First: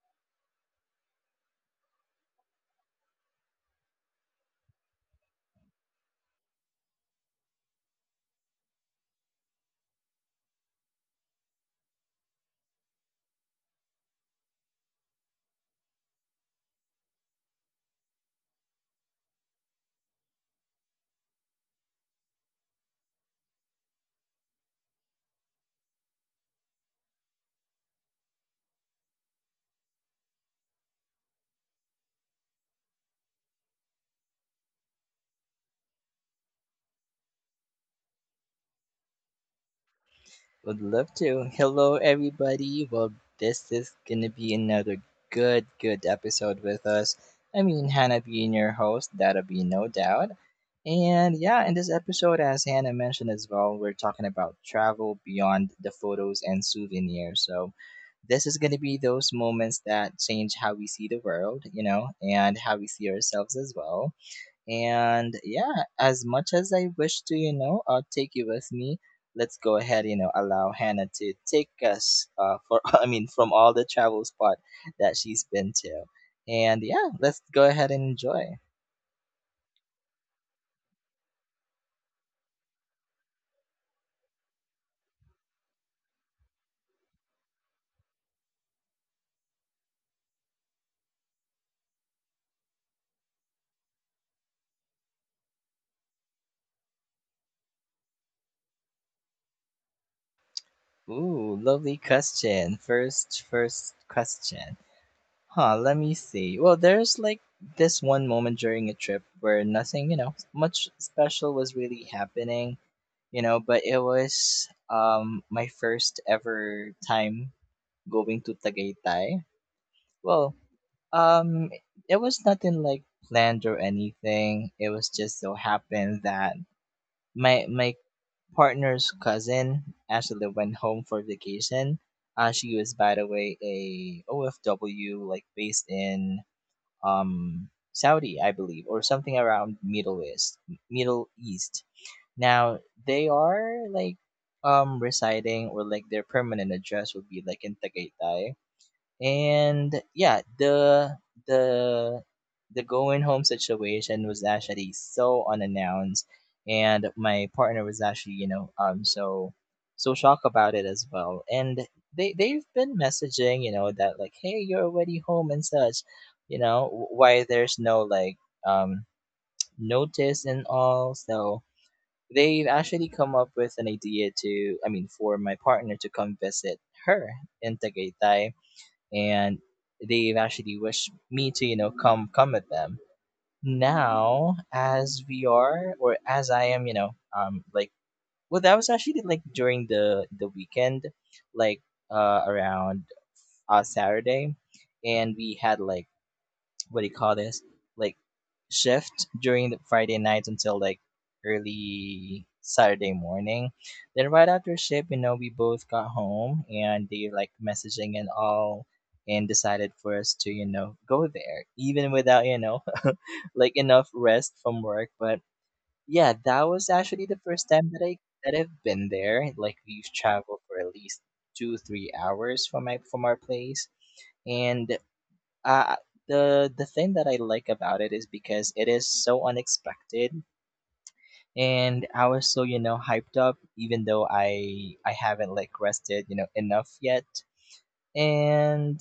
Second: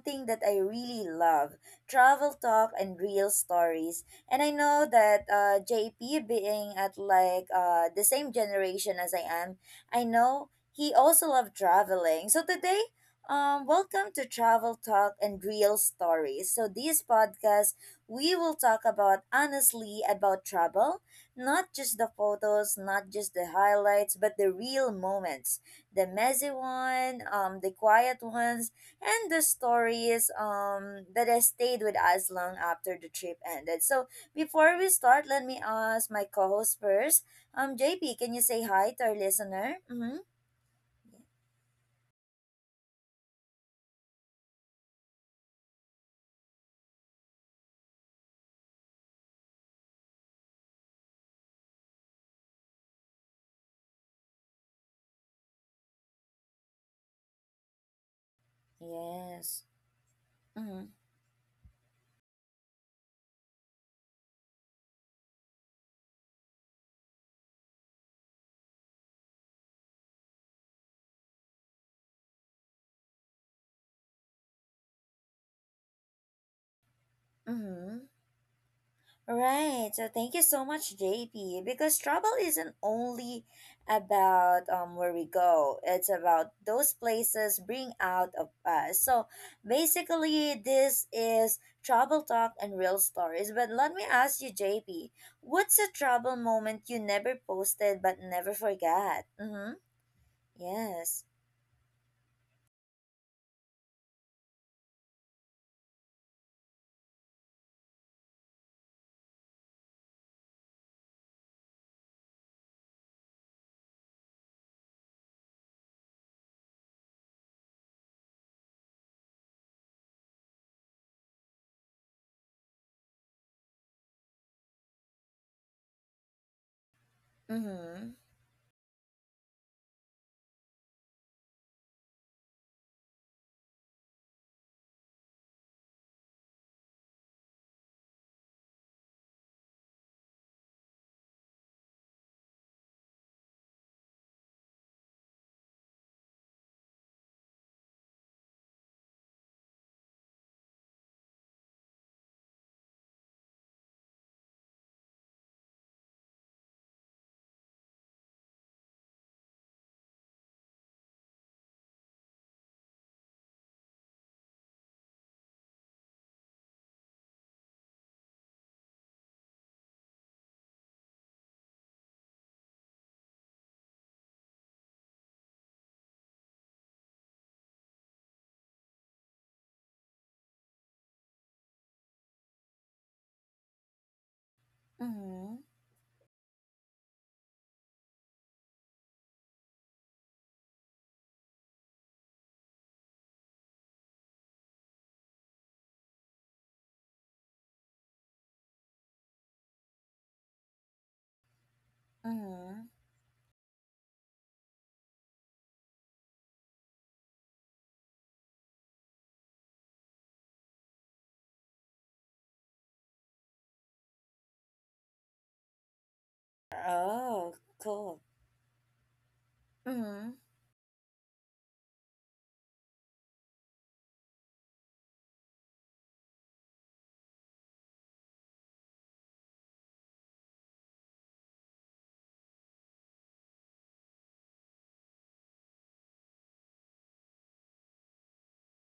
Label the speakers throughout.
Speaker 1: something that I really love, travel talk and real stories. And I know that JP being at the same generation as I am, I know he also loved traveling. So today, welcome to Travel Talk and Real Stories. So this podcast, we will talk about honestly about travel, not just the photos, not just the highlights, but the real moments. The messy one, the quiet ones, and the stories that has stayed with us long after the trip ended. So before we start, let me ask my co-host first. JP, can you say hi to our listener? Mm-hmm.
Speaker 2: Would love to. Hello, everybody. Well, this is gonna be another good episode with us. I mean, Hannah being your host, that'll be no doubt. And yeah, in this episode, as Hannah mentioned as well, we're talking about travel beyond the photos and souvenirs. So, this is gonna be those
Speaker 1: Yes.
Speaker 2: moments that change how we
Speaker 1: Mm-hmm.
Speaker 2: see the world, you know, and how we see ourselves as well. And yeah, as much as I wish to, you know, take you with me, let's go ahead, you know, allow Hannah to take us for, I mean, from all the travel spot that she's been to. And yeah, let's go ahead and
Speaker 1: Mm-hmm.
Speaker 2: enjoy.
Speaker 1: Right. So thank you so much, JP. Because travel isn't only about where we go. It's about those places bring out of us. So basically, this is travel talk and real stories. But let me ask you, JP, what's a travel moment you never posted but never forgot? Mm-hmm. Yes.
Speaker 2: Ooh, lovely question. First question. Huh, let me see. Well, there's like this one moment during a trip where nothing, you know, much special was really happening, you know, but it was my first ever time going to Tagaytay. Well, um, it was nothing like planned or anything. It was just so happened that my
Speaker 1: Mm-hmm.
Speaker 2: partner's cousin actually went home for vacation. She was, by the way, a OFW, like based in Saudi, I believe, or something around Middle East. Middle East. Now they are like residing, or like their permanent address would be like in Tagaytay, and yeah, the the going home situation was actually so unannounced, and my partner was actually, you know, so shocked about it as well, and they've been messaging, you know, that like, hey, you're already home and such, you know, why there's no like um notice and all. So they've actually come up with an idea to, I mean, for my partner to come visit her in Tagaytay. And they've actually wished me to, you know, come with them. Now as we
Speaker 1: Mm-hmm.
Speaker 2: are, or as I am, you know, like, well, that was actually like during the weekend, like, around, Saturday. And we had like, what do you call this, like, shift during the Friday night until like early
Speaker 1: Mm-hmm.
Speaker 2: Saturday morning. Then right after shift, you know, we both got home and they like messaging and all, and decided for us to, you know, go there. Even without, you know, like enough rest from work. But yeah, that was actually the
Speaker 1: Oh,
Speaker 2: first time that
Speaker 1: cool.
Speaker 2: I've been there. Like we've
Speaker 1: Mm-hmm.
Speaker 2: traveled for at least two, three hours from my from our place. And uh, the thing that I like about it is because it is so unexpected, and I was so, you know, hyped up, even though I haven't like rested, you know, enough yet. And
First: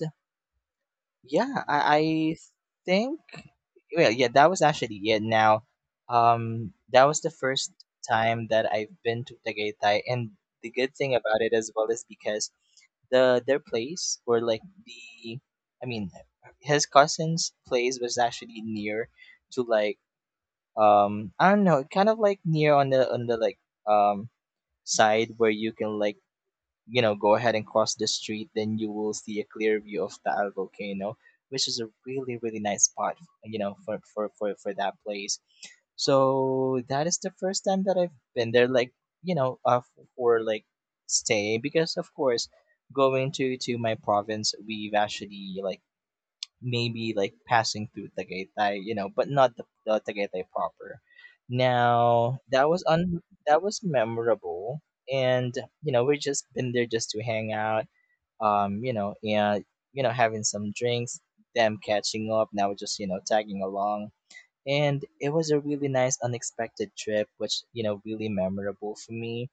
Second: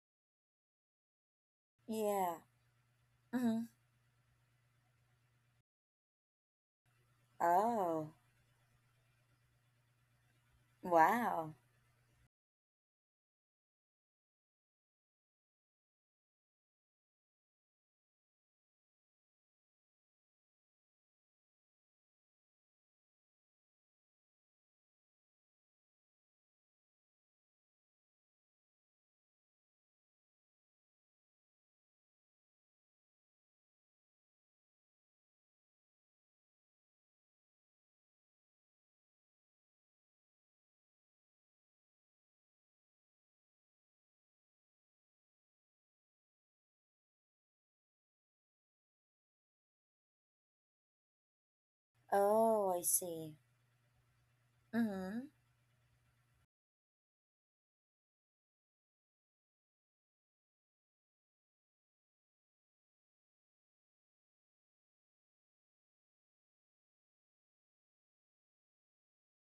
Speaker 2: yeah, I
Speaker 1: Yeah.
Speaker 2: think,
Speaker 1: Mm-hmm.
Speaker 2: well, yeah, that was actually it. Now, that was the first
Speaker 1: Oh.
Speaker 2: time that I've been to Tagaytay, and the good thing about it
Speaker 1: Wow.
Speaker 2: as well is because the their place, where like the, I mean, his cousin's place was actually near to like, I don't know, kind of like near on the like um side, where you can like, you know, go ahead and cross the street, then you will see a clear view of Taal volcano, which is a really nice spot, you know, for that place. So that is the first time that I've been there, like, you know, for like stay. Because of course, going to my province, we've actually like maybe like passing through Tagaytay, you know, but not the Tagaytay proper. Now that
Speaker 1: Oh, I
Speaker 2: was un
Speaker 1: see.
Speaker 2: that was memorable.
Speaker 1: Mm-hmm.
Speaker 2: And you know we just been there just to hang out, you know, and you know having some drinks, them catching up. Now we're just, you know, tagging along, and it was a really nice unexpected trip, which, you know, really memorable for me.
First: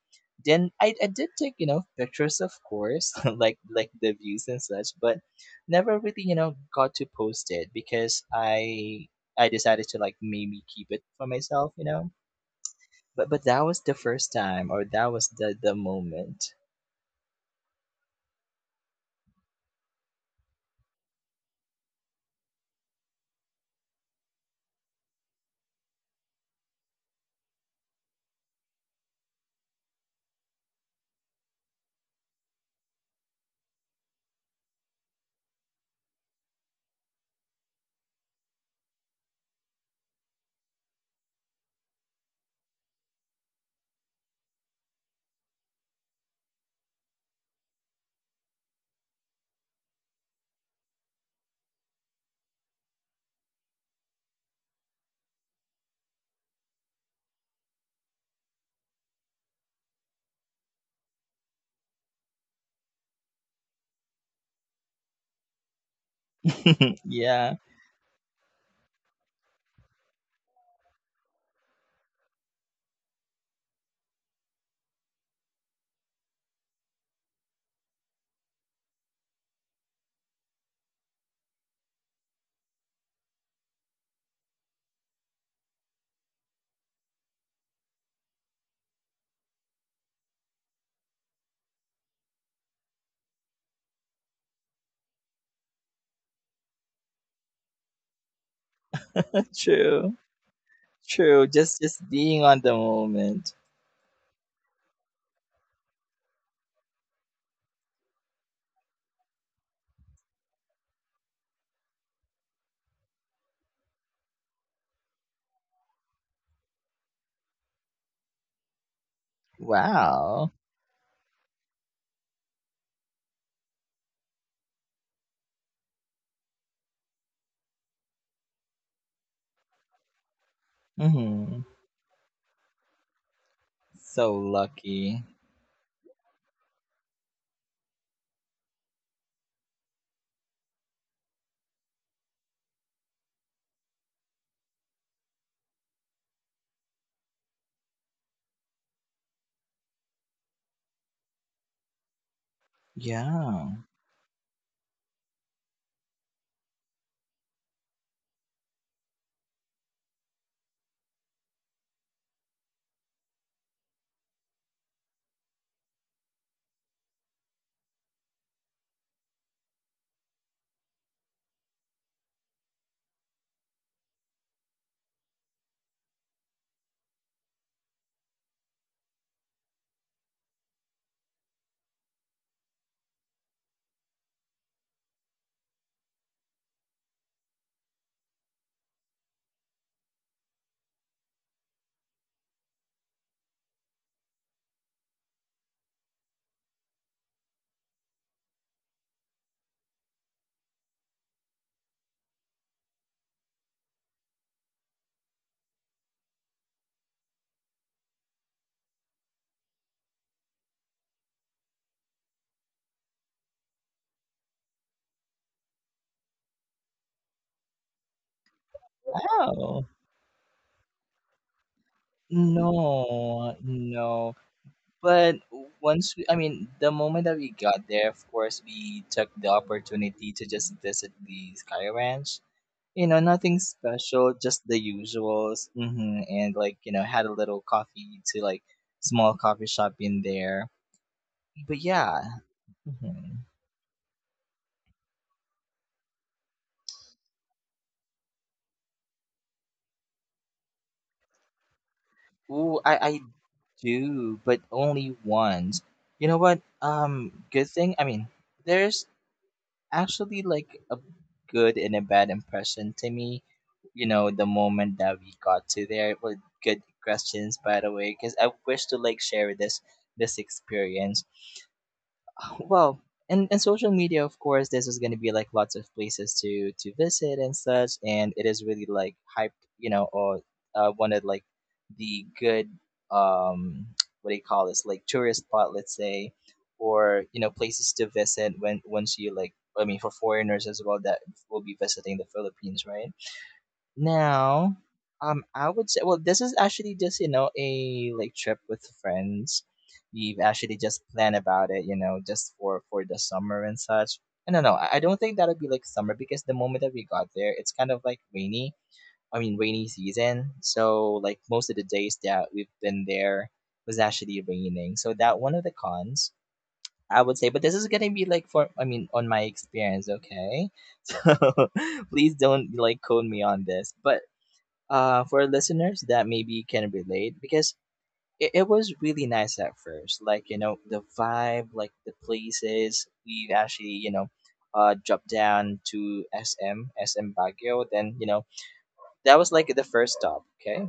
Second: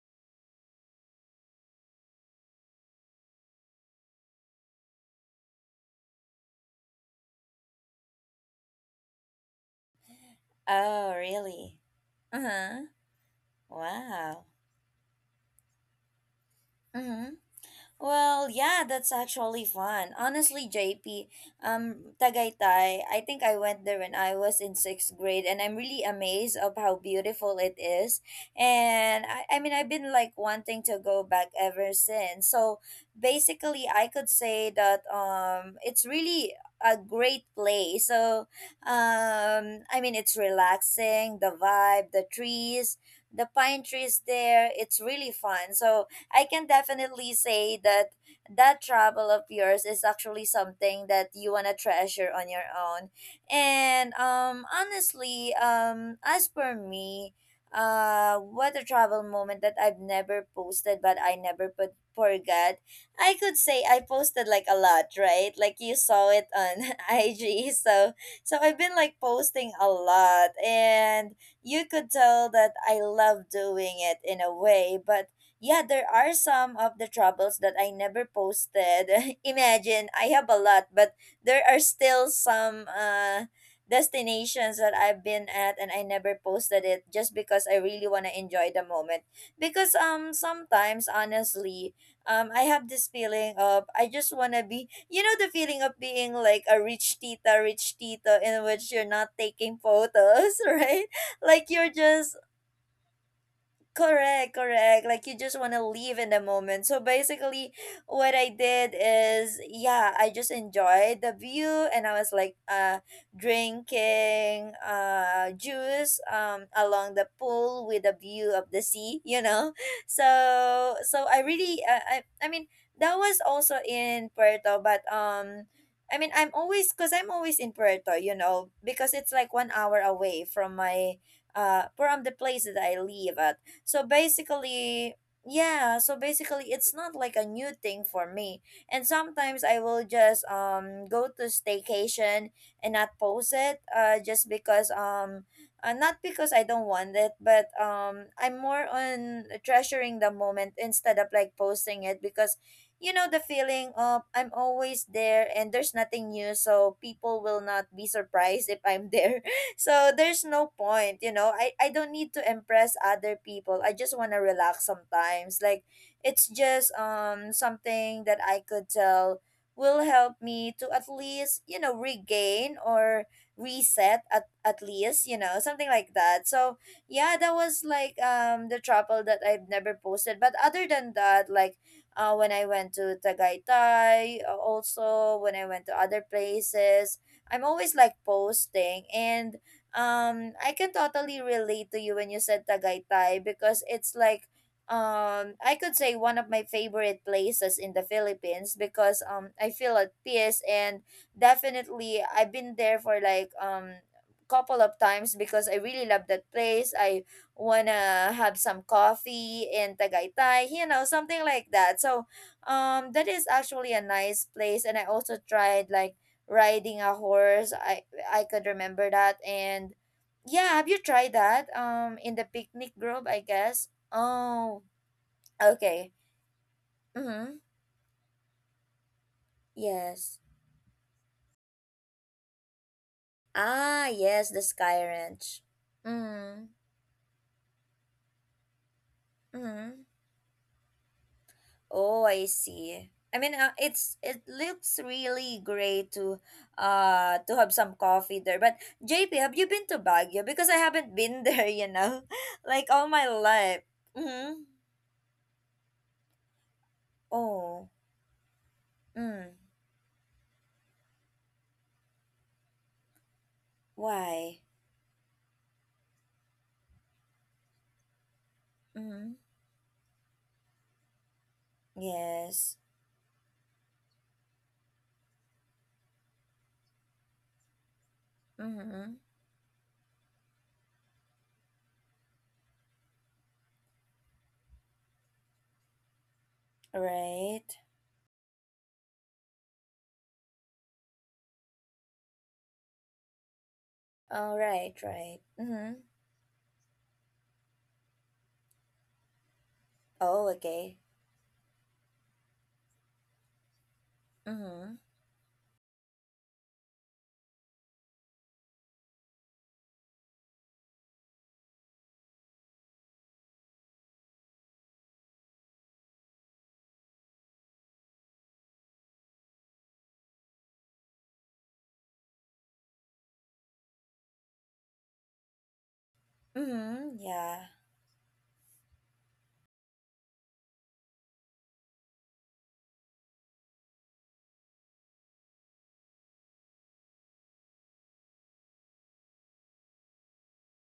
Speaker 2: Then I did take, you know, pictures, of course, like the views and such, but never really, you know, got to post it, because I decided to like maybe keep it
Speaker 1: Oh,
Speaker 2: for myself,
Speaker 1: really?
Speaker 2: you know.
Speaker 1: Uh-huh.
Speaker 2: But that was the first
Speaker 1: Wow.
Speaker 2: time, or that was the moment.
Speaker 1: Mm-hmm. Well, yeah, that's actually fun. Honestly, JP, Tagaytay, I think I went there when I was in sixth grade, and I'm really amazed of how beautiful it is. And I mean, I've been like wanting to go back ever since. So basically, I could say that it's really a great place. So, I mean, it's relaxing, the vibe, the trees, the pine trees there. It's really fun. So I can definitely say that travel of yours is actually something that you want to treasure on your own. And honestly, as per me, what a travel moment that I've never posted but I never put forgot. I could say I posted like a lot, right? Like you saw it on
Speaker 2: Yeah,
Speaker 1: IG. So I've been like posting a lot, and you could tell that I love doing it in a way, but yeah, there are some of the troubles that I never posted. Imagine, I have a lot, but there are still some destinations that I've been at and I never posted it just because I really want to enjoy the moment. Because sometimes honestly, I have this feeling of I just want to be, you know, the feeling of being like a rich tita, rich tito in which you're not taking
Speaker 2: true,
Speaker 1: photos, right?
Speaker 2: true.
Speaker 1: Like
Speaker 2: Just
Speaker 1: you're
Speaker 2: just
Speaker 1: just
Speaker 2: being on the moment.
Speaker 1: correct, correct. Like you just want to live in the moment. So basically, what I did is, yeah, I just enjoyed the view, and I was like, drinking, juice, along the pool with a view of the sea. You know,
Speaker 2: Wow.
Speaker 1: so I really, I mean, that was also in Puerto, but. I mean, I'm always, cause I'm always in Puerto, you know, because it's like 1 hour away from my,
Speaker 2: Hmm.
Speaker 1: from the place that I live at. So
Speaker 2: So
Speaker 1: basically,
Speaker 2: lucky.
Speaker 1: basically it's not like a new thing for me. And sometimes I will just go to staycation and not post it just because not because I don't want it, but I'm more on treasuring the moment instead of like posting it because you know the
Speaker 2: Yeah.
Speaker 1: feeling of I'm always there and there's nothing new, so people will not be surprised if I'm there, so there's no point. You know, i don't need to impress other people, I just want to relax sometimes, like it's just something that I could tell will help me to at least, you know, regain or reset at least you know something like that. So yeah, that was like the trouble that I've never posted. But other than that, like when I went to Tagaytay, also when I went to other places, I'm always like posting. And I can totally relate to you when you said Tagaytay, because it's like I could say one of my favorite places in the Philippines, because I feel at peace. And definitely I've been there for like couple of times because I really love that place. I wanna have some coffee in Tagaytay, you know, something like that. So that is actually a nice place, and I also tried like riding a horse. I could remember that.
Speaker 2: Wow.
Speaker 1: And yeah, have you tried that? In the picnic group, I
Speaker 2: No,
Speaker 1: guess.
Speaker 2: no.
Speaker 1: Oh,
Speaker 2: But
Speaker 1: okay.
Speaker 2: once we, I mean, the moment that
Speaker 1: Mm-hmm.
Speaker 2: we got there, of course, we took the opportunity
Speaker 1: Yes.
Speaker 2: to just visit the Sky Ranch. You know, nothing
Speaker 1: Ah,
Speaker 2: special,
Speaker 1: yes, the
Speaker 2: just the
Speaker 1: Sky Ranch.
Speaker 2: usuals. Hmm. And
Speaker 1: Mm-hmm.
Speaker 2: like, you know, had a little coffee to like small coffee shop
Speaker 1: Mm-hmm.
Speaker 2: in there. But
Speaker 1: Oh,
Speaker 2: yeah.
Speaker 1: I see.
Speaker 2: Hmm.
Speaker 1: I mean, it looks really great to have some coffee there. But JP, have you been to Baguio? Because I haven't been there, you know,
Speaker 2: Ooh,
Speaker 1: like
Speaker 2: I,
Speaker 1: all
Speaker 2: I
Speaker 1: my life.
Speaker 2: do, but
Speaker 1: Mm-hmm.
Speaker 2: only once. You know what? Good
Speaker 1: Oh.
Speaker 2: thing. I mean, there's
Speaker 1: Mm.
Speaker 2: actually like a good and a bad impression to me. You know, the
Speaker 1: Why?
Speaker 2: moment that we got to there it was good questions, by the way, because I wish to like
Speaker 1: Mm-hmm.
Speaker 2: share this experience.
Speaker 1: Yes.
Speaker 2: Well, and social media, of course, this is going to be like lots of places to visit and such, and it is really
Speaker 1: Mm-hmm.
Speaker 2: like hyped, you know, or one of like the good um what do you call this, like tourist spot, let's say, or you know
Speaker 1: Right.
Speaker 2: places to visit when once you like, I mean, for foreigners as well that will be visiting the Philippines, right?
Speaker 1: Oh,
Speaker 2: Now,
Speaker 1: right, right.
Speaker 2: I
Speaker 1: Mm-hmm.
Speaker 2: would say, well, this is actually just, you know, a like trip with friends. We've
Speaker 1: Oh,
Speaker 2: actually
Speaker 1: okay.
Speaker 2: just planned about it, you know, just for the summer and such. And no, no,
Speaker 1: Mm-hmm.
Speaker 2: I don't think that'll be like summer, because the moment that we got there, it's kind of like rainy. I mean, rainy season. So like most of the days that we've been there was actually raining. So that one of the cons, I would say. But this is gonna be like for, I mean, on my experience, okay? So please don't like code me on this. But for listeners that maybe can
Speaker 1: Mm-hmm.
Speaker 2: relate,
Speaker 1: Yeah.
Speaker 2: because it was really nice at first. Like, you know, the vibe, like the places. We actually, you know, dropped down to SM Baguio. Then, you know, that was like the first stop, okay?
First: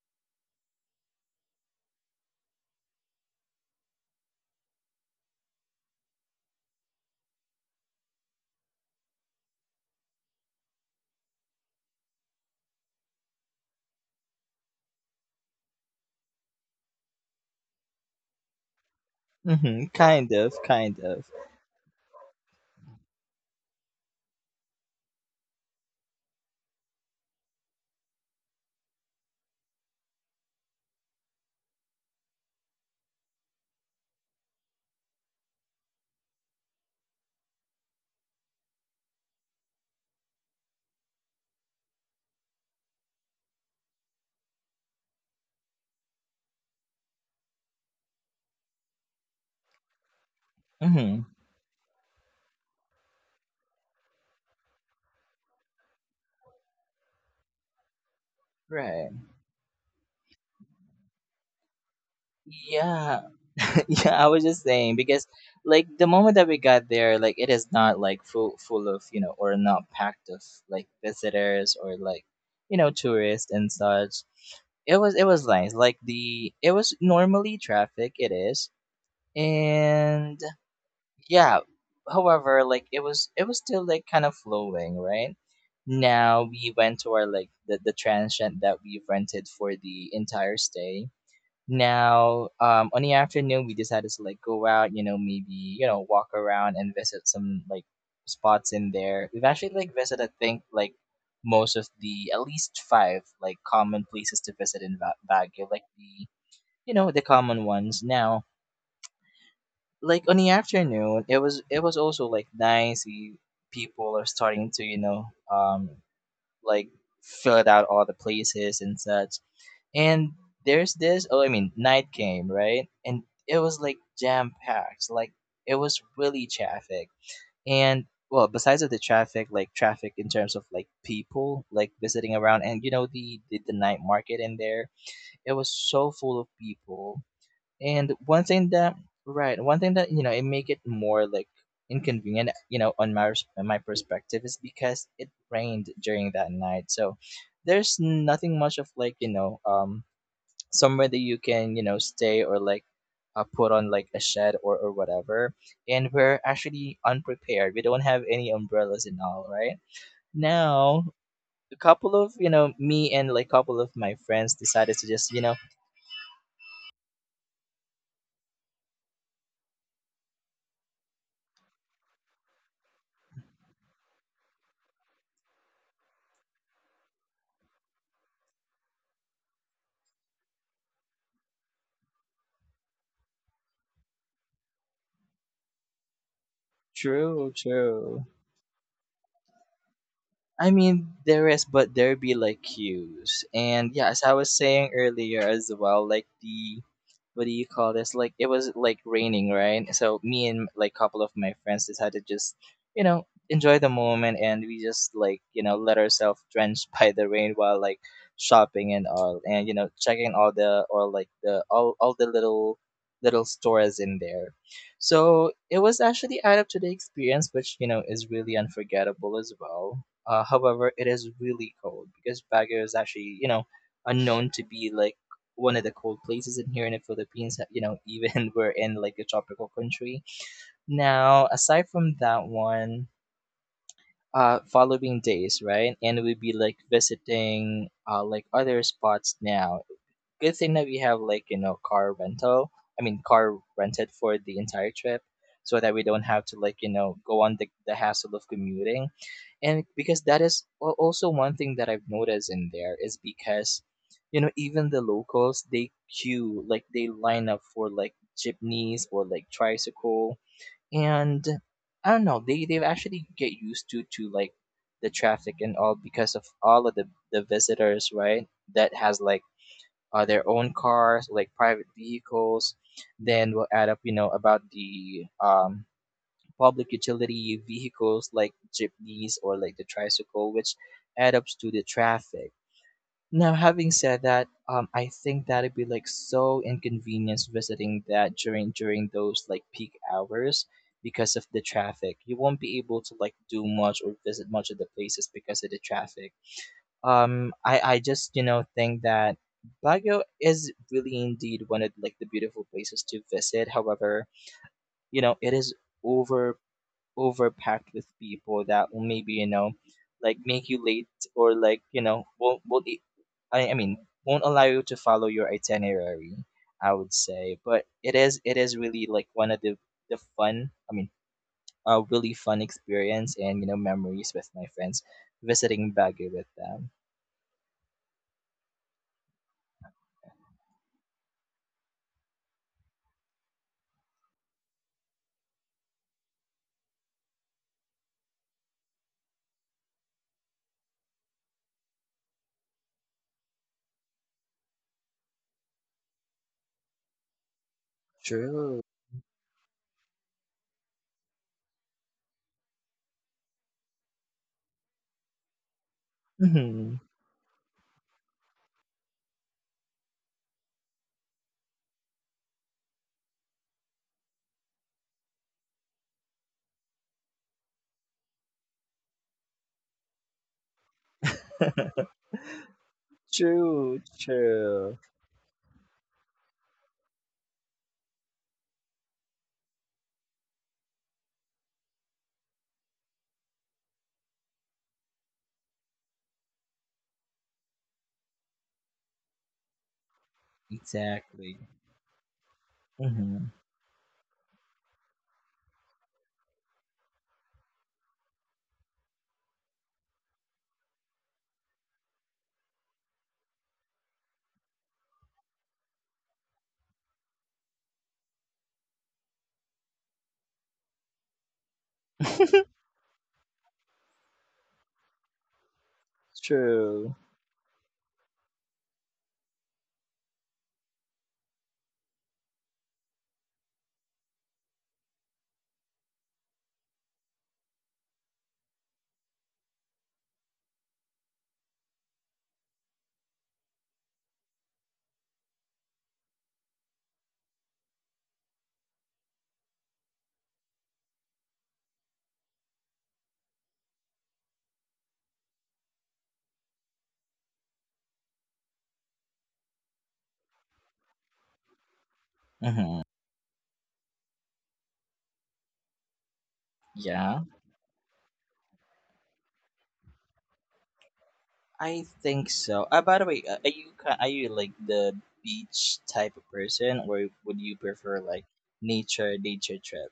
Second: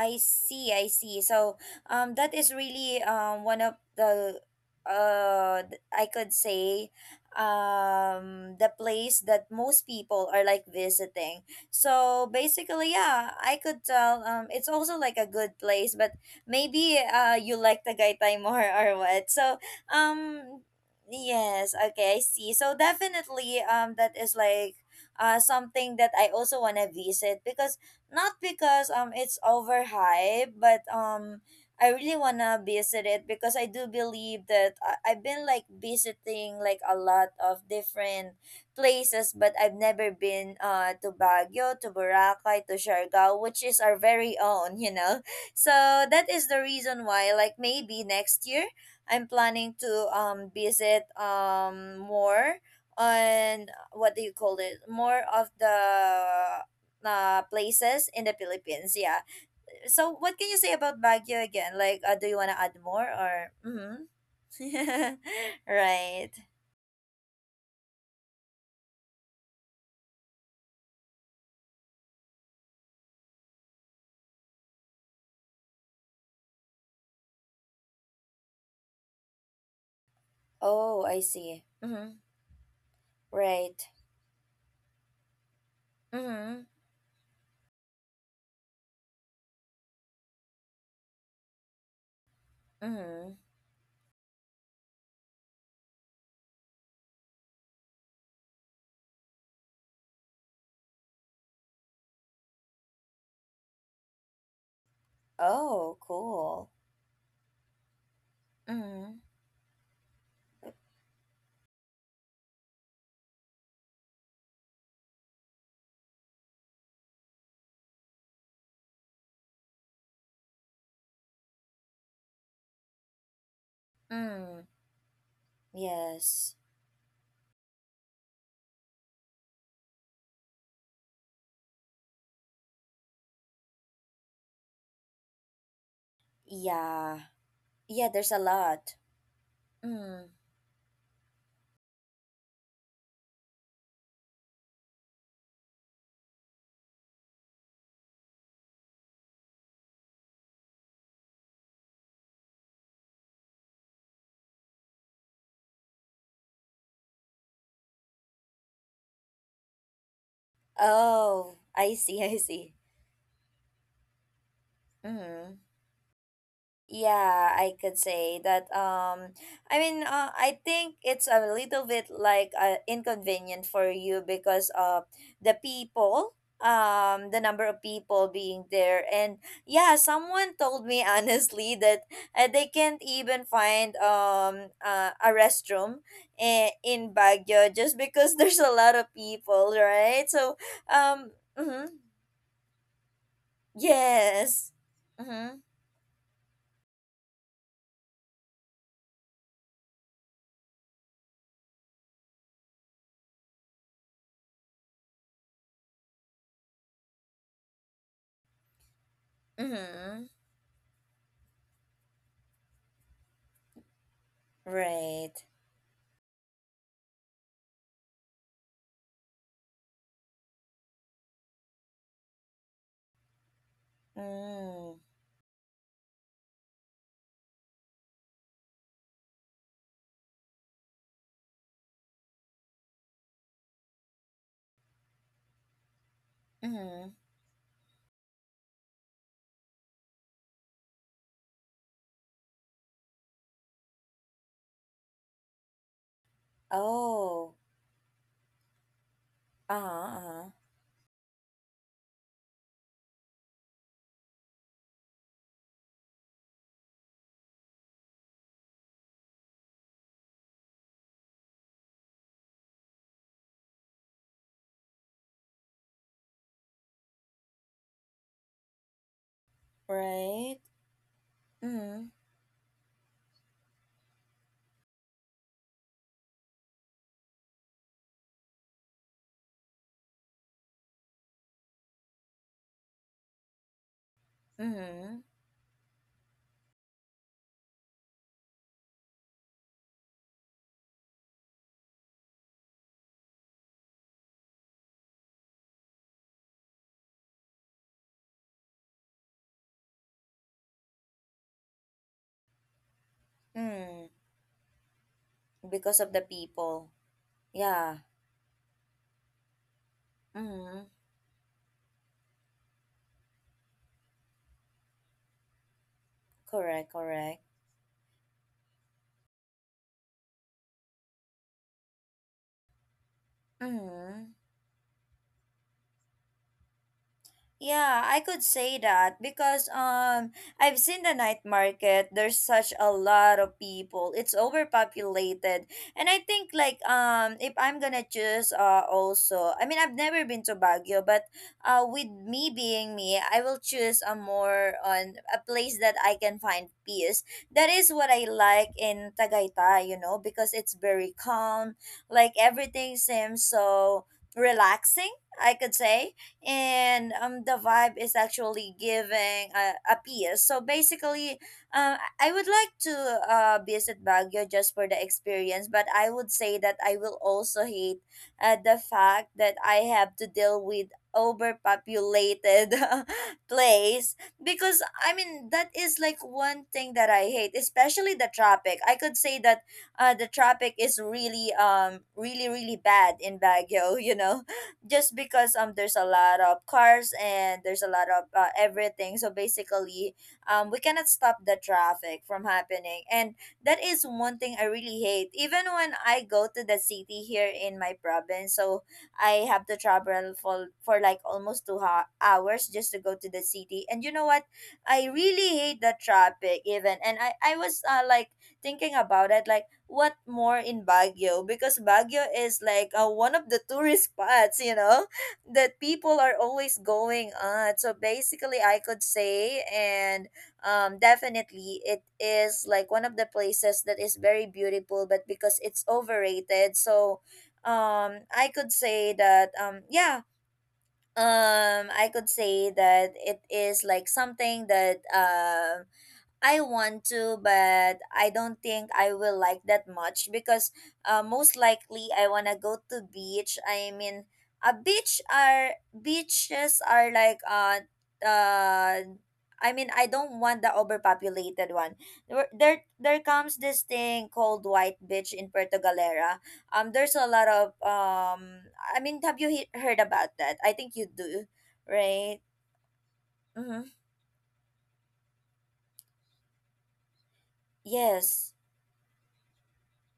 Speaker 1: I see, I see. So, that is really one of the I could say the place that most people are like visiting. So basically, yeah, I could tell it's also like a good place, but maybe you like the Tagaytay more or what. So,
Speaker 2: Mm-hmm,
Speaker 1: um
Speaker 2: kind of, kind of.
Speaker 1: yes, okay, I see. So definitely that is like something that I also want to visit, because not because it's overhyped, but I really wanna visit it because I do believe that I've been like visiting like a lot of different places, but I've never been to Baguio, to Boracay, to Siargao, which is our very own, you know. So that is the reason why, like maybe next year, I'm planning to visit
Speaker 2: Mm-hmm,
Speaker 1: more on, what do you call it, more of the places in the Philippines.
Speaker 2: right.
Speaker 1: Yeah. So what can you say about Baguio again? Like, do you want to add more
Speaker 2: Yeah.
Speaker 1: or?
Speaker 2: Yeah, I was just saying
Speaker 1: Mm-hmm.
Speaker 2: because like the
Speaker 1: Right.
Speaker 2: moment that we got there, like it is not like full of, you know, or not packed of like visitors or like, you know, tourists and such. It was nice. Like the it was normally traffic, it is. And
Speaker 1: Oh, I
Speaker 2: yeah,
Speaker 1: see. Mm-hmm.
Speaker 2: however, like it was
Speaker 1: Right.
Speaker 2: still like kind of flowing, right? Now
Speaker 1: Mm-hmm.
Speaker 2: we went to our like the transient that we rented for the entire stay. Now, on the
Speaker 1: Mm-hmm.
Speaker 2: afternoon, we decided to like go out, you know, maybe, you know, walk around and visit some like spots in there. We've actually like visited, I think, like most of the at least five like common places to visit in Baguio, like
Speaker 1: Oh, cool.
Speaker 2: you know, the common ones. Now,
Speaker 1: Mm-hmm.
Speaker 2: like on the afternoon, it was also like nice. We people are starting to, you know, um, like fill out all the places and such. And there's this, oh, I mean, night came, right? And it was like jam
Speaker 1: Mm.
Speaker 2: packed. Like it was really
Speaker 1: Yes.
Speaker 2: traffic. And well, besides of the traffic, like traffic in terms of like people like visiting around, and you know the night market in there, it was so full of
Speaker 1: Yeah.
Speaker 2: people.
Speaker 1: Yeah,
Speaker 2: And
Speaker 1: there's a
Speaker 2: one thing
Speaker 1: lot.
Speaker 2: that right, one thing that, you
Speaker 1: Mm.
Speaker 2: know, it make it more like inconvenient, you know, on my on my perspective is because it rained during that night. So there's nothing much of like, you know, somewhere that you can, you know, stay or like put on like a shed or whatever. And we're actually unprepared, we don't have any umbrellas and all, right? Now
Speaker 1: Oh,
Speaker 2: a
Speaker 1: I
Speaker 2: couple
Speaker 1: see, I
Speaker 2: of, you
Speaker 1: see.
Speaker 2: know, me and like couple of my friends decided to just, you
Speaker 1: Mm-hmm.
Speaker 2: know,
Speaker 1: Yeah, I could say that. I mean, I think it's a little bit like inconvenient for you because of the people, the number of people being there, and yeah, someone told me honestly that they can't even find a restroom in
Speaker 2: true
Speaker 1: Baguio just
Speaker 2: true.
Speaker 1: because there's a lot of people, right? So,
Speaker 2: I mean,
Speaker 1: um,
Speaker 2: there is,
Speaker 1: mm-hmm,
Speaker 2: but there be like cues. And yeah, as I was
Speaker 1: yes,
Speaker 2: saying earlier
Speaker 1: mm-hmm,
Speaker 2: as well, like the what do you call this? Like it was like raining, right? So me and like couple of my friends decided to just, you know, enjoy the moment, and we just like, you know, let ourselves drenched by the rain while like shopping and all, and you know,
Speaker 1: mm-hmm,
Speaker 2: checking all the or like the all the little stores in there.
Speaker 1: right.
Speaker 2: So it was actually add up to the experience, which, you know, is really unforgettable as well. However, it is really cold because Baguio is actually, you know, unknown to be
Speaker 1: Mm.
Speaker 2: like one of the cold places in here in the Philippines. You know, even we're in like a tropical country. Now, aside from that one, following days, right? And we'll be like
Speaker 1: Mm-hmm.
Speaker 2: visiting like other spots now. Good thing that we have like you know car rental, I mean car rented for the entire trip so that we don't have to like you know go
Speaker 1: Oh.
Speaker 2: on the hassle of commuting.
Speaker 1: Uh-huh.
Speaker 2: And because that
Speaker 1: Uh-huh.
Speaker 2: is also one thing that I've noticed in there is because you know even the locals they queue, like they line up for like jeepneys or like tricycle. And I don't know, they actually get used to like the traffic and all because of all of the visitors, right, that has like their
Speaker 1: Right?
Speaker 2: own cars, like private
Speaker 1: Mm.
Speaker 2: vehicles. Then we'll add up, you know, about the public utility vehicles like jeepneys or like the tricycle, which add up to the traffic. Now, having said that, I
Speaker 1: Mm-hmm.
Speaker 2: think that'd be like so inconvenience visiting that during those like peak hours because of the traffic. You won't be able to like do much or visit much of the places because of the traffic. I just you know think that Baguio is really indeed one of like the beautiful places to visit.
Speaker 1: Mm.
Speaker 2: However, you know it is
Speaker 1: Because of the
Speaker 2: over
Speaker 1: people.
Speaker 2: over packed
Speaker 1: Yeah.
Speaker 2: with people that will maybe you know like make you
Speaker 1: Mm.
Speaker 2: late or like you know won't e- I mean won't allow you to follow your itinerary,
Speaker 1: Correct,
Speaker 2: I would
Speaker 1: correct.
Speaker 2: say. But it is really like one of the a really fun experience and you know
Speaker 1: Mm.
Speaker 2: memories with my friends visiting Baguio with them.
Speaker 1: Yeah, I could say that because I've seen the night market. There's such a lot of people. It's overpopulated. And I think like if I'm gonna choose also, I mean, I've never been to Baguio, but with me being me, I will choose a more on a place that I can find peace. That is what I like
Speaker 2: True.
Speaker 1: in Tagaytay, you know, because it's very calm. Like everything seems so relaxing, I could say,
Speaker 2: Hmm.
Speaker 1: and the vibe is actually giving a peace. So basically I would like to visit Baguio just for the experience, but I would say that I will also hate the fact that I have to deal with overpopulated
Speaker 2: True.
Speaker 1: place. Because
Speaker 2: True.
Speaker 1: I mean that is like one thing that I hate, especially the traffic. I could say that the traffic is really really really bad in Baguio you know, just because there's a lot of cars and there's a lot of everything. So basically we cannot stop the
Speaker 2: Exactly.
Speaker 1: traffic from happening. And
Speaker 2: Hmm.
Speaker 1: that is one thing I really hate even when I go to the city here in my province. So I have to travel for like almost two hours just to go to the city, and you know what, I really hate the traffic even. And i was like thinking about it, like what more in Baguio, because Baguio is like one of the tourist spots, you know, that people are always
Speaker 2: True.
Speaker 1: going on. So basically, I could say, and definitely, it is like one of the places that is very beautiful, but because it's overrated, so I could say that yeah. I could say that it is like something that I want to, but I don't think I will like that much because most likely I wanna go to beach. I mean, a beach are beaches are like uh. I mean, I don't want the overpopulated one.
Speaker 2: Hmm.
Speaker 1: There comes this thing called White Beach in Puerto Galera. There's a
Speaker 2: Yeah,
Speaker 1: lot of I mean, have you heard about that? I think you do,
Speaker 2: I
Speaker 1: right?
Speaker 2: think so. By the way, are
Speaker 1: Mm-hmm.
Speaker 2: you are you like the beach type of person, or would you prefer like
Speaker 1: Yes.
Speaker 2: nature trip?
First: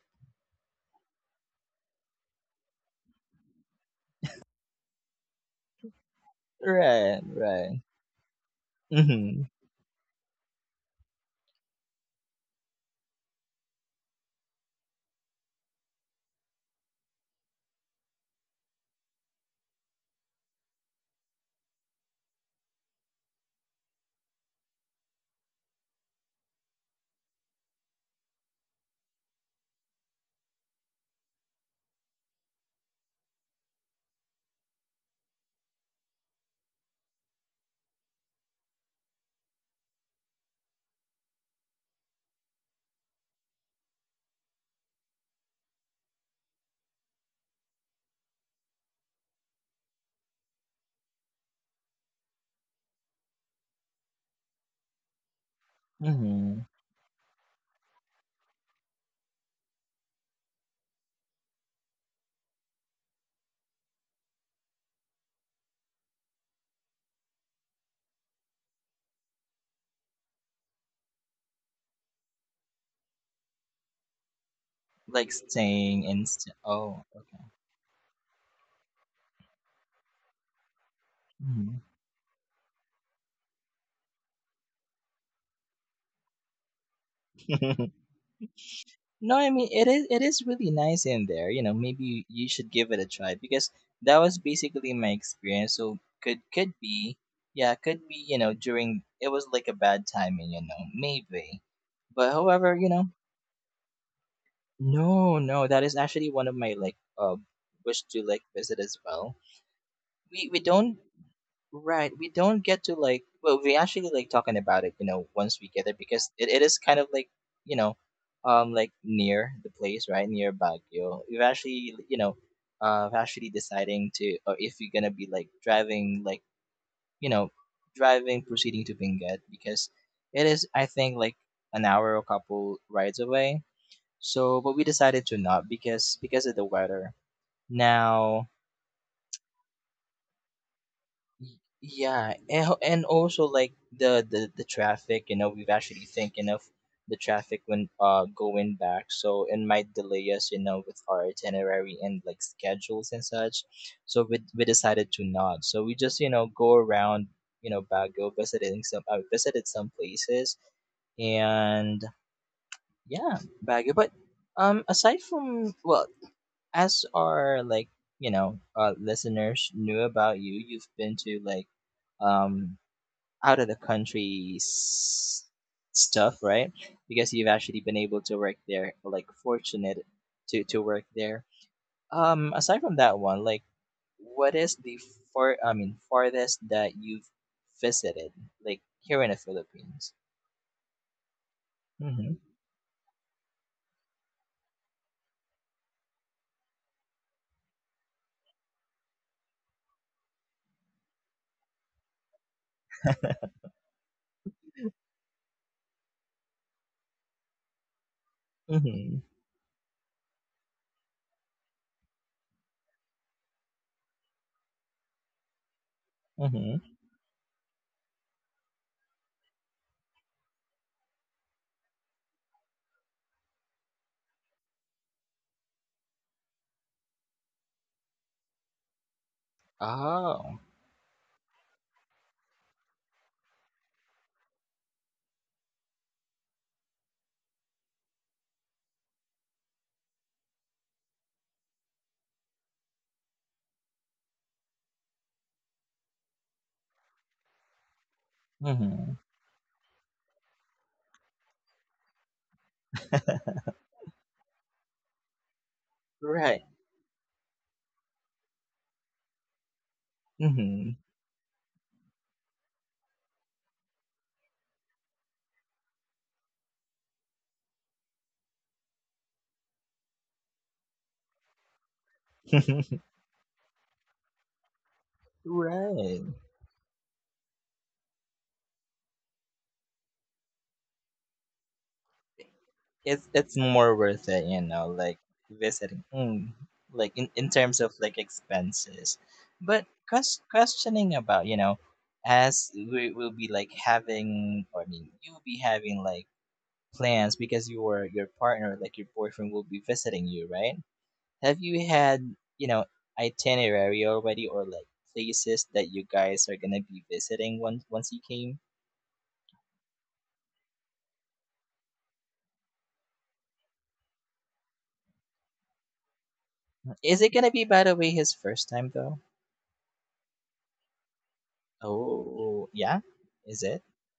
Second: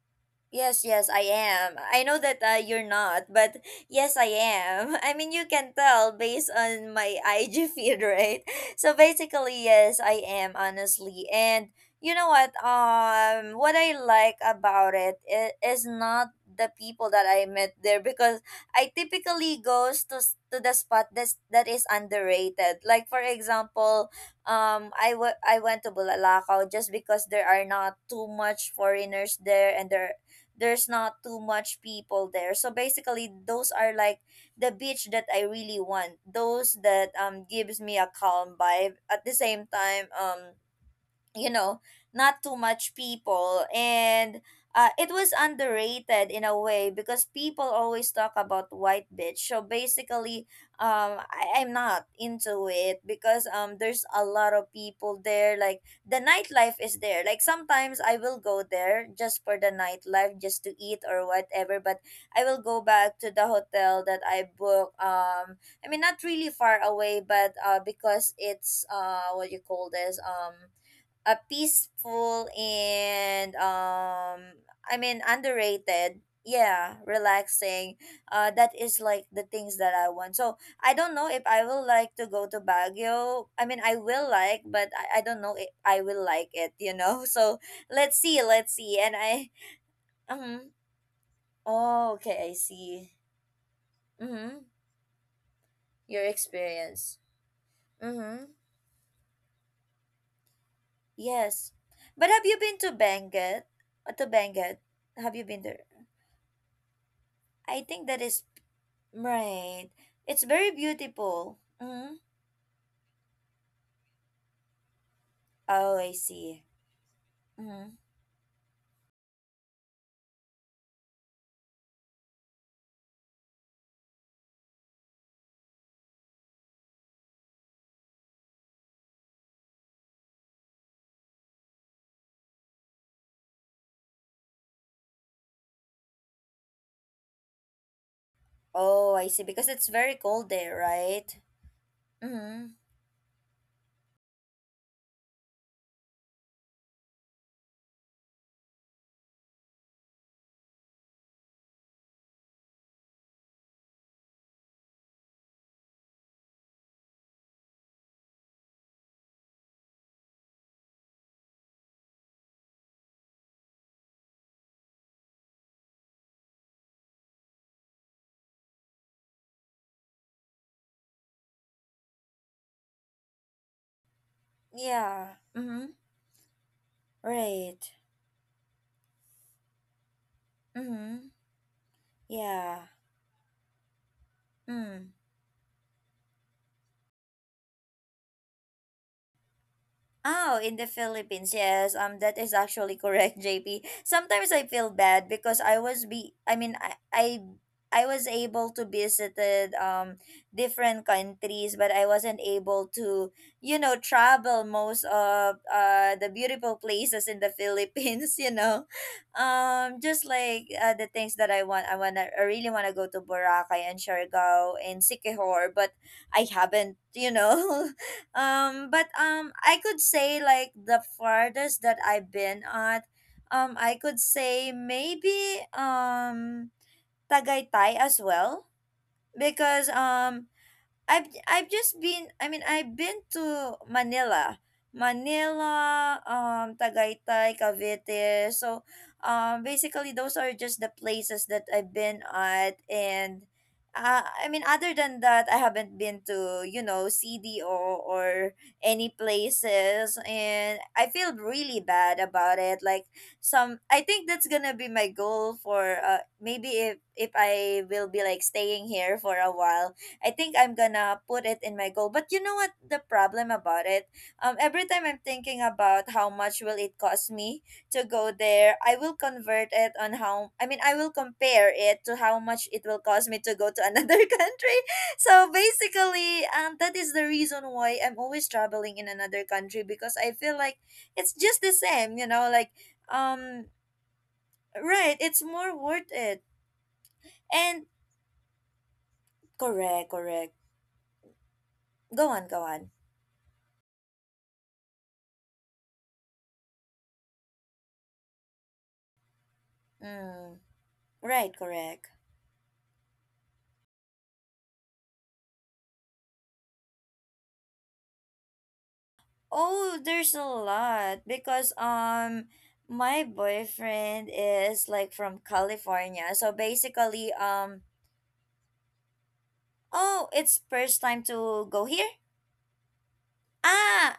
Speaker 1: Yes, yes, I am. I know that you're not, but yes, I am. I mean, you can tell based on my
Speaker 2: Right,
Speaker 1: IG
Speaker 2: right.
Speaker 1: feed, right? So
Speaker 2: Hmm.
Speaker 1: basically, yes, I am, honestly. And you know what? What I like about it is not the people that I met there, because I typically goes to to the spot that is underrated. Like for example, I went to Bulalakaw just because there are not too much foreigners there and there's not too much people there. So basically, those are like the beach that I really want. Those that gives me a calm vibe. At the same time, you know not too much people, and it was underrated in a way because people always talk about White Bitch. So basically, I'm not into it because there's a lot of people there. Like, the
Speaker 2: Hmm.
Speaker 1: nightlife is there. Like, sometimes I will go there just for the nightlife, just to eat or whatever, but I will go back to the hotel that I booked. I mean, not really far away, but because it's what you call this, a peaceful and I mean
Speaker 2: Like staying
Speaker 1: underrated,
Speaker 2: in.
Speaker 1: yeah,
Speaker 2: Oh, okay.
Speaker 1: relaxing. That is like the things that I want. So I don't know if I
Speaker 2: Hmm.
Speaker 1: will like to go to Baguio. I mean, I will like, but I don't know if I will like it. So let's see, let's see. And
Speaker 2: No, I
Speaker 1: I
Speaker 2: mean it is really
Speaker 1: um
Speaker 2: nice in there. You know,
Speaker 1: oh,
Speaker 2: maybe you
Speaker 1: okay, I
Speaker 2: should give it a
Speaker 1: see.
Speaker 2: try because that was
Speaker 1: Mm-hmm.
Speaker 2: basically my experience. So
Speaker 1: Your
Speaker 2: could be,
Speaker 1: experience.
Speaker 2: yeah, could be. You
Speaker 1: Mm-hmm.
Speaker 2: know, during it was like a bad timing, you know, maybe.
Speaker 1: Yes. But
Speaker 2: But
Speaker 1: have you
Speaker 2: however,
Speaker 1: been
Speaker 2: you
Speaker 1: to
Speaker 2: know,
Speaker 1: Benguet? Uh, to Benguet have
Speaker 2: no,
Speaker 1: you been
Speaker 2: no, that
Speaker 1: there?
Speaker 2: is actually one of my like
Speaker 1: I
Speaker 2: wish
Speaker 1: think that
Speaker 2: to
Speaker 1: is.
Speaker 2: like visit as well.
Speaker 1: Right. It's
Speaker 2: We
Speaker 1: very
Speaker 2: don't
Speaker 1: beautiful. Mm-hmm.
Speaker 2: Right, we don't get to like well, we actually like talking about it, you know, once we get there
Speaker 1: Oh, I
Speaker 2: because it,
Speaker 1: see.
Speaker 2: it is kind of like, you
Speaker 1: Mm-hmm.
Speaker 2: know, um, like near the place, right? Near Baguio. We've actually you know, actually deciding to or if we're gonna be like driving like you know, driving proceeding to Benguet because it is I think like an hour or couple rides away. So but we decided to not because of the weather. Now
Speaker 1: Oh, I see. Because it's very cold there, right?
Speaker 2: Yeah,
Speaker 1: Mm-hmm.
Speaker 2: and, and also like the traffic, you know, we've actually thinking of the traffic when going back, so it might delay us, you know, with our itinerary and like schedules and such. So we decided to not. So we just you know go around, you know, Baguio, visiting some visited some places, and yeah, Baguio. But aside from well, as our like you know listeners knew about you've been to like um out of the country
Speaker 1: Yeah. Mm-hmm.
Speaker 2: stuff, right? Because you've
Speaker 1: Right.
Speaker 2: actually been able to work there, like fortunate to work
Speaker 1: Mm-hmm.
Speaker 2: there. Um,
Speaker 1: Yeah.
Speaker 2: aside from that one, like what is the
Speaker 1: Mm.
Speaker 2: farthest that you've visited like here in the Philippines?
Speaker 1: Oh, in the Philippines, yes.
Speaker 2: Mm-hmm.
Speaker 1: That is actually correct, JP. Sometimes I feel bad because I was be, I mean, I was able to visited different countries, but I wasn't able to, you know, travel most of the beautiful places in the Philippines. You know,
Speaker 2: Mm-hmm.
Speaker 1: just like the things that I want, I really wanna go to Boracay and Siargao and Sikihor, but I
Speaker 2: Mm-hmm.
Speaker 1: haven't. You know, but I could say like the farthest that I've been at, I could say maybe Tagaytay as well, because
Speaker 2: Oh.
Speaker 1: I've just been. I mean, I've been to Manila. Manila, Tagaytay, Cavite. So basically, those are just the places that I've been at. And I mean, other than that, I haven't been to, you know, CDO or any
Speaker 2: Mm-hmm.
Speaker 1: places, and I feel really bad about it. Like, some, I think that's gonna be my goal for
Speaker 2: Right.
Speaker 1: maybe if I will be like staying here for a while. I think I'm
Speaker 2: Mm-hmm.
Speaker 1: gonna put it in my goal. But you know what the problem about it? Every time I'm thinking about how much will it cost me to go there, I will convert it on how, I mean, I will compare it to how much it will cost me to go to another country. So
Speaker 2: Right.
Speaker 1: basically, that is the reason why I'm always traveling in another country, because I feel like it's just the same, you know, like
Speaker 2: It's
Speaker 1: um,
Speaker 2: more worth it, you know, like
Speaker 1: right? It's more
Speaker 2: visiting,
Speaker 1: worth it.
Speaker 2: mm, like in terms
Speaker 1: And
Speaker 2: of like expenses. But
Speaker 1: correct, correct.
Speaker 2: questioning about, you know,
Speaker 1: Go on, go
Speaker 2: as
Speaker 1: on.
Speaker 2: we will be like having, or I mean, you'll be having like plans because your partner, like your boyfriend, will be visiting you,
Speaker 1: Mm.
Speaker 2: right? Have
Speaker 1: Right,
Speaker 2: you
Speaker 1: correct.
Speaker 2: had, you know, itinerary already, or like places that you guys are gonna be visiting once he came?
Speaker 1: Oh, there's a lot because my boyfriend is like from California. So
Speaker 2: Is
Speaker 1: basically
Speaker 2: it gonna be, by the way, his first time though?
Speaker 1: oh, it's first time to go here?
Speaker 2: Oh, yeah. Is it?
Speaker 1: Ah,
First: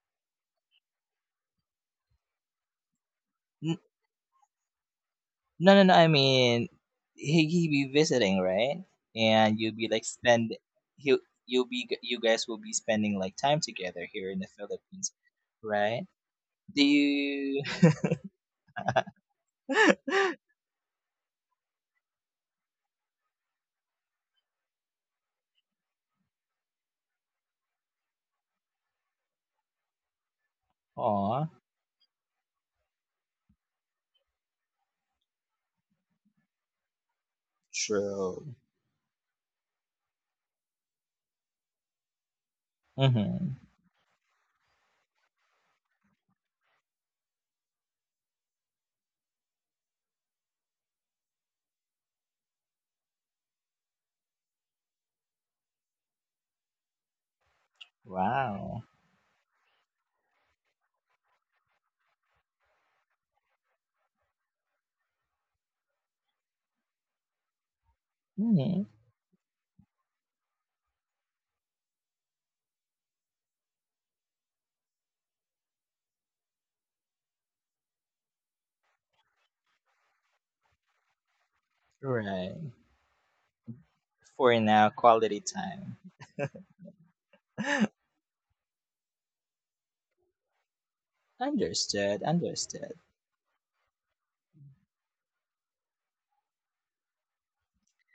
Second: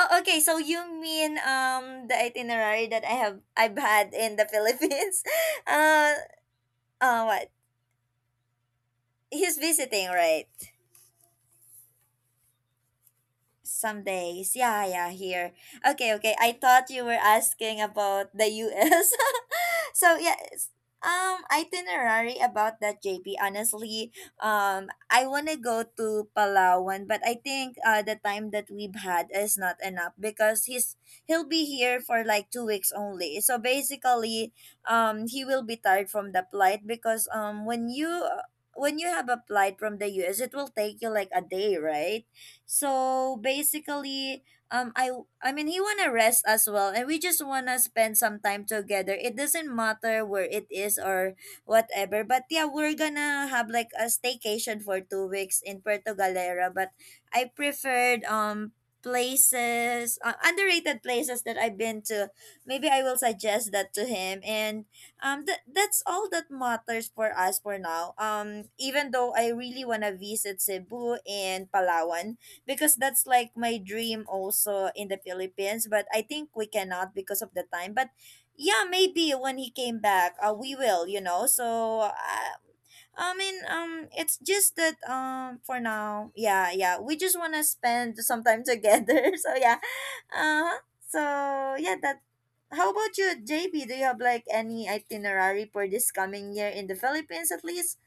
Speaker 1: okay, so you mean the itinerary that
Speaker 2: N
Speaker 1: I've had in the Philippines?
Speaker 2: No, no, no, I
Speaker 1: Uh,
Speaker 2: mean,
Speaker 1: uh, what?
Speaker 2: he be visiting, right? And
Speaker 1: He's
Speaker 2: you'll be like
Speaker 1: visiting, right?
Speaker 2: spend he'll you'll be you guys will be spending like time
Speaker 1: Some
Speaker 2: together here in the
Speaker 1: days. Yeah,
Speaker 2: Philippines,
Speaker 1: yeah, here.
Speaker 2: right?
Speaker 1: Okay, okay. I
Speaker 2: Do
Speaker 1: thought you were
Speaker 2: you
Speaker 1: asking about the US. So yeah, it's- itinerary about that, JP, honestly. I want to go to Palawan, but I think the time that we've had is not enough because he'll
Speaker 2: aw,
Speaker 1: be here for like 2 weeks only. So basically, he will be tired from the flight because
Speaker 2: true.
Speaker 1: when you have applied from the US, it will take you like a day, right? So
Speaker 2: Mm-hmm.
Speaker 1: basically, um i I mean he wanna rest as well, and we just wanna spend some time together. It doesn't matter where it is or whatever, but yeah, we're gonna have like a staycation for 2 weeks in Puerto Galera. But I preferred
Speaker 2: Wow.
Speaker 1: places, underrated places that I've been to. Maybe I will suggest that to him. And that's all that matters for us for now,
Speaker 2: Mm-hmm.
Speaker 1: even though I really want to visit Cebu and Palawan, because that's like my dream also in the Philippines. But I think we cannot because of the time. But yeah, maybe when he came back, we will, you know. So
Speaker 2: Right.
Speaker 1: I mean, it's
Speaker 2: For
Speaker 1: just
Speaker 2: now,
Speaker 1: that
Speaker 2: quality
Speaker 1: for
Speaker 2: time.
Speaker 1: now, yeah, yeah, we just wanna spend some time together. So yeah, uh, so yeah,
Speaker 2: Understood,
Speaker 1: that.
Speaker 2: understood.
Speaker 1: How about you, JB? Do you have like any itinerary for this coming year in the Philippines at least?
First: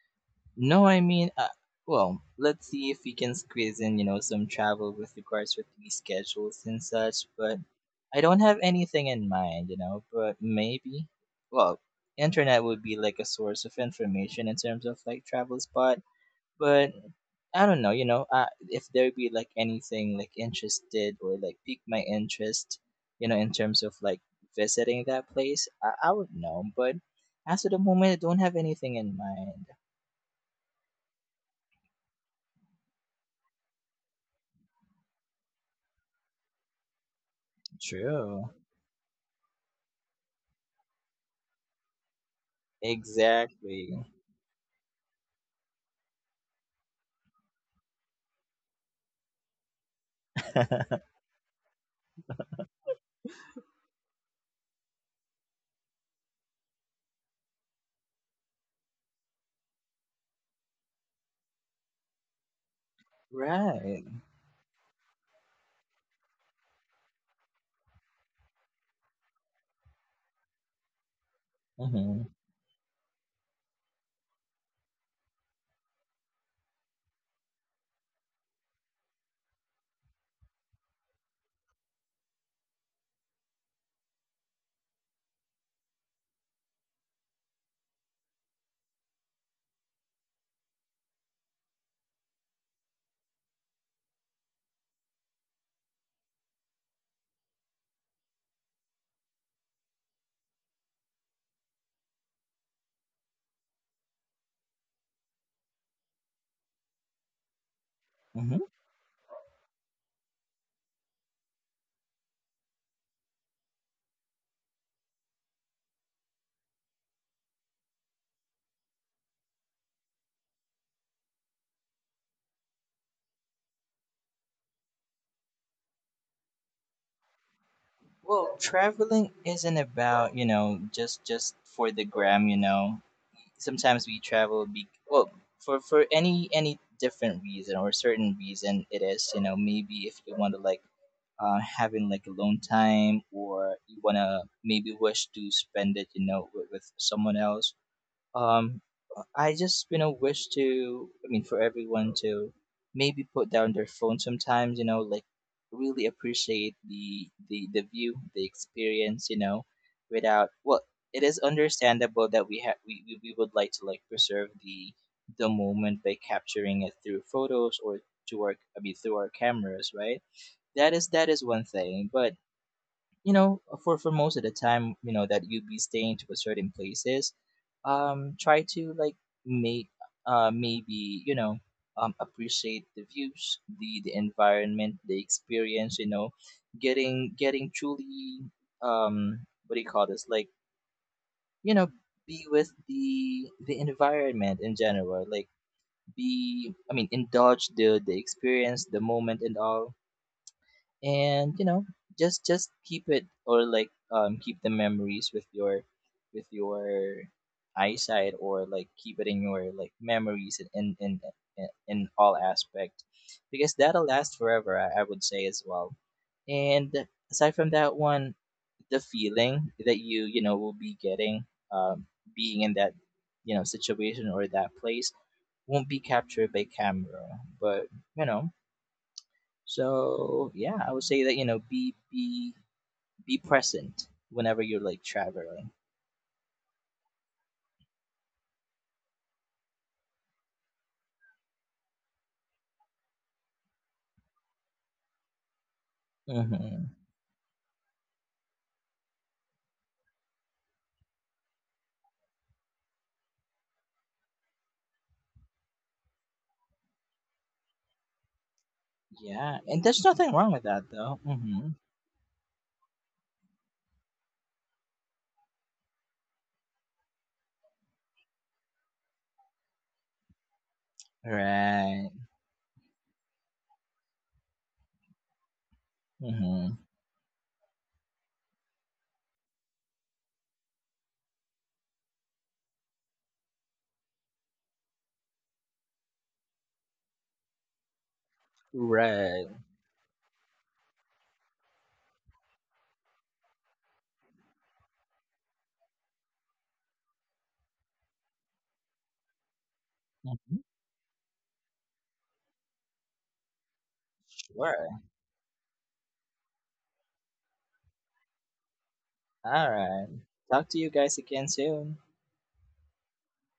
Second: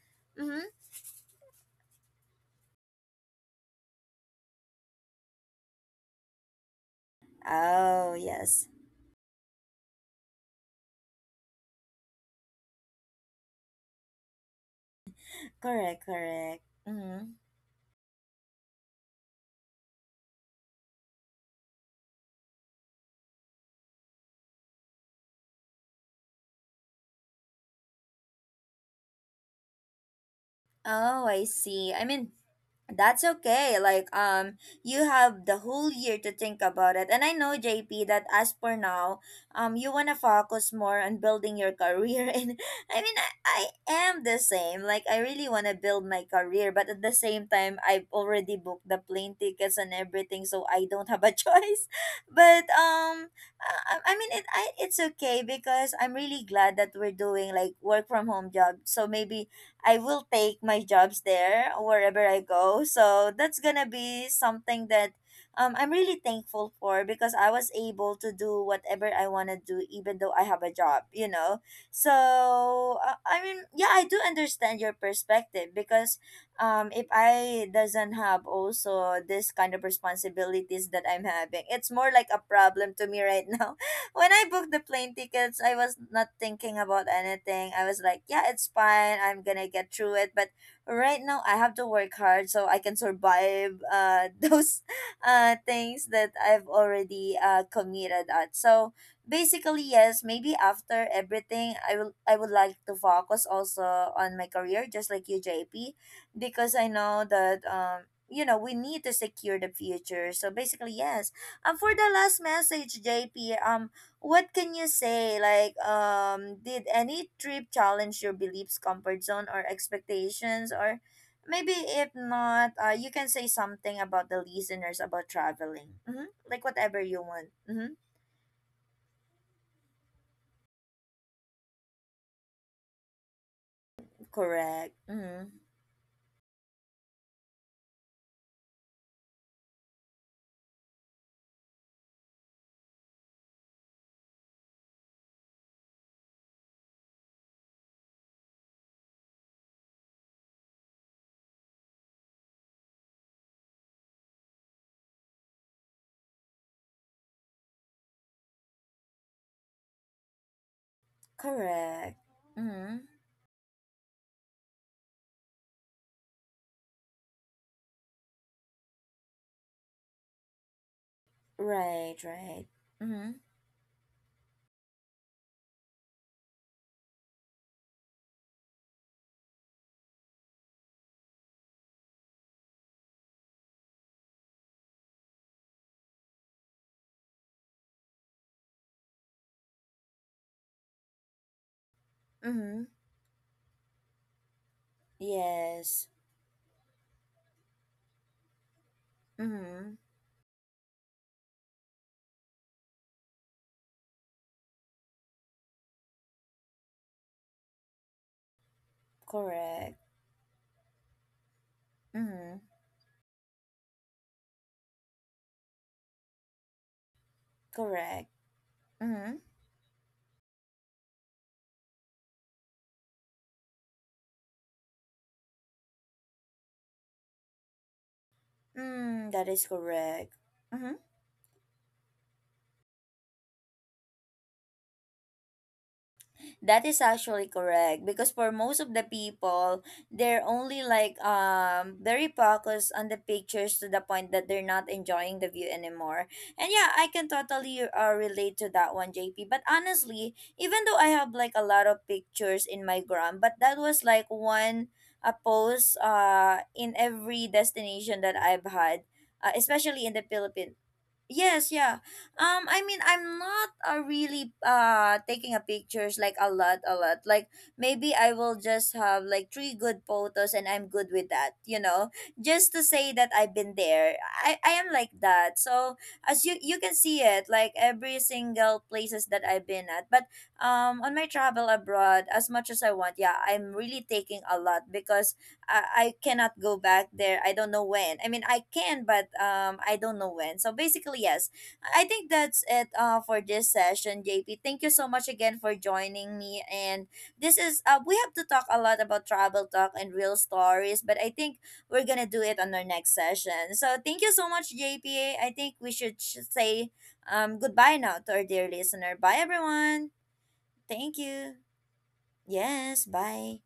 Speaker 1: Mm-hmm.
Speaker 2: No, I mean, well, let's see if we can squeeze in, you know, some travel with regards with the schedules and such. But
Speaker 1: Oh
Speaker 2: I don't have
Speaker 1: yes,
Speaker 2: anything in mind, you know. But maybe, well, internet would be like a source of information in terms of like travel
Speaker 1: correct,
Speaker 2: spot.
Speaker 1: correct.
Speaker 2: But
Speaker 1: Mm-hmm.
Speaker 2: I don't know, you know, if there be like anything like interested or like pique my interest, you know, in terms of like visiting that place, I would know. But as of the moment, I don't have anything in mind.
Speaker 1: Oh, I see. I mean, that's okay. Like, you have the whole year to think about it. And I know, JP, that as
Speaker 2: True.
Speaker 1: for now, you wanna focus more on building your career. And I mean, I
Speaker 2: Exactly.
Speaker 1: am the same. Like, I really wanna build my career, but at the same time, I've already booked the plane tickets and everything, so I don't have a choice. But I mean, it's okay because I'm really glad that we're doing like work from home job. So maybe I will take my jobs there wherever I go. So that's gonna
Speaker 2: Right.
Speaker 1: be something that I'm really thankful for, because I was able to do whatever I want to do, even though I have a job, you know. So,
Speaker 2: Hmm.
Speaker 1: I mean, yeah, I do understand your perspective because if I doesn't have also this kind of responsibilities that I'm having, it's more like a problem to me right now. When I booked the plane tickets, I was not thinking about anything. I was like, yeah, it's fine, I'm gonna get through it. But right now, I have to work hard so I can survive those things that I've already committed at. So basically, yes, maybe after everything, I would like to focus also on my career, just like you, JP, because I know that you know we
Speaker 2: Hmm.
Speaker 1: need to secure the future. So basically, yes, for the last message, JP, what can you say like, did any trip challenge your beliefs, comfort zone, or expectations? Or maybe if not, you can say something about the listeners about traveling. Mm-hmm. Like whatever you want. Mm-hmm.
Speaker 2: Well, traveling isn't about, you know, just for the gram, you know. Sometimes we travel
Speaker 1: Correct.
Speaker 2: be well,
Speaker 1: Mm-hmm.
Speaker 2: for any different reason or certain reason it is, you know, maybe if you want to like having like alone time or you want to maybe wish to spend it, you know, with someone else. Um i just you know wish to I mean for everyone to maybe put down their phone sometimes, you know, like really appreciate the view, the experience, you know, without, well, it is
Speaker 1: Correct.
Speaker 2: understandable that we have
Speaker 1: Mm-hmm.
Speaker 2: we would like to like preserve the moment by capturing it through photos or to our I mean through our cameras, right? That is one
Speaker 1: Right,
Speaker 2: thing, but
Speaker 1: right. Mm-hmm.
Speaker 2: you know, for most of the time, you know, that you'd be staying to a certain places, try to like make maybe, you know, um, appreciate the views, the environment, the experience, you know, getting truly um, what do you call this? Like, you know, be with
Speaker 1: Mm-hmm.
Speaker 2: the environment in general. Like
Speaker 1: Yes.
Speaker 2: be I mean indulge the experience, the moment and
Speaker 1: Mm-hmm.
Speaker 2: all. And you know, just keep it or like keep the memories with your eyesight or like keep it in your like
Speaker 1: Correct.
Speaker 2: memories in all
Speaker 1: Mm-hmm.
Speaker 2: aspect because that'll last forever, I would say as well. And aside from that
Speaker 1: Correct.
Speaker 2: one, the
Speaker 1: Mm-hmm.
Speaker 2: feeling that you know will be getting um being in that you know situation or that place won't be captured by camera, but you know.
Speaker 1: Mm, that is correct.
Speaker 2: So yeah,
Speaker 1: Mm-hmm.
Speaker 2: I would say that you know be present whenever you're like traveling.
Speaker 1: That is actually correct, because for most of the people, they're only like very focused on the pictures to the point that they're not enjoying the view anymore. And yeah,
Speaker 2: Hmm.
Speaker 1: I can totally relate to that one, JP. But honestly, even though I have like a lot of pictures in my gram, but that was like one a post in every destination that I've had.
Speaker 2: Yeah, and
Speaker 1: Especially
Speaker 2: there's
Speaker 1: in the
Speaker 2: nothing wrong with
Speaker 1: Philippines.
Speaker 2: that though.
Speaker 1: Yes,
Speaker 2: Hmm.
Speaker 1: yeah. I mean, I'm not really taking a pictures like a lot, a lot. Like, maybe I will just have like 3 good photos, and I'm good with that. You know,
Speaker 2: Right.
Speaker 1: just to say that I've been there. I am like that. So as you
Speaker 2: Hmm.
Speaker 1: can see it, like every single places that I've been at. But on my travel abroad, as much as I want, yeah, I'm really taking a lot because I cannot go back there. I don't know when. I mean, I can, but
Speaker 2: Right.
Speaker 1: I don't know when. So basically, yes, I think that's it for this session, JP. Thank you so much again for joining me. And this is, we have to talk a lot about travel talk and real
Speaker 2: Hmm.
Speaker 1: stories, but I think we're going to do it on our next session. So thank you so much,
Speaker 2: Sure.
Speaker 1: JP. I think we should say goodbye now to our dear listener. Bye,
Speaker 2: All
Speaker 1: everyone.
Speaker 2: right. Talk to you
Speaker 1: Thank
Speaker 2: guys
Speaker 1: you.
Speaker 2: again soon.
Speaker 1: Yes, bye.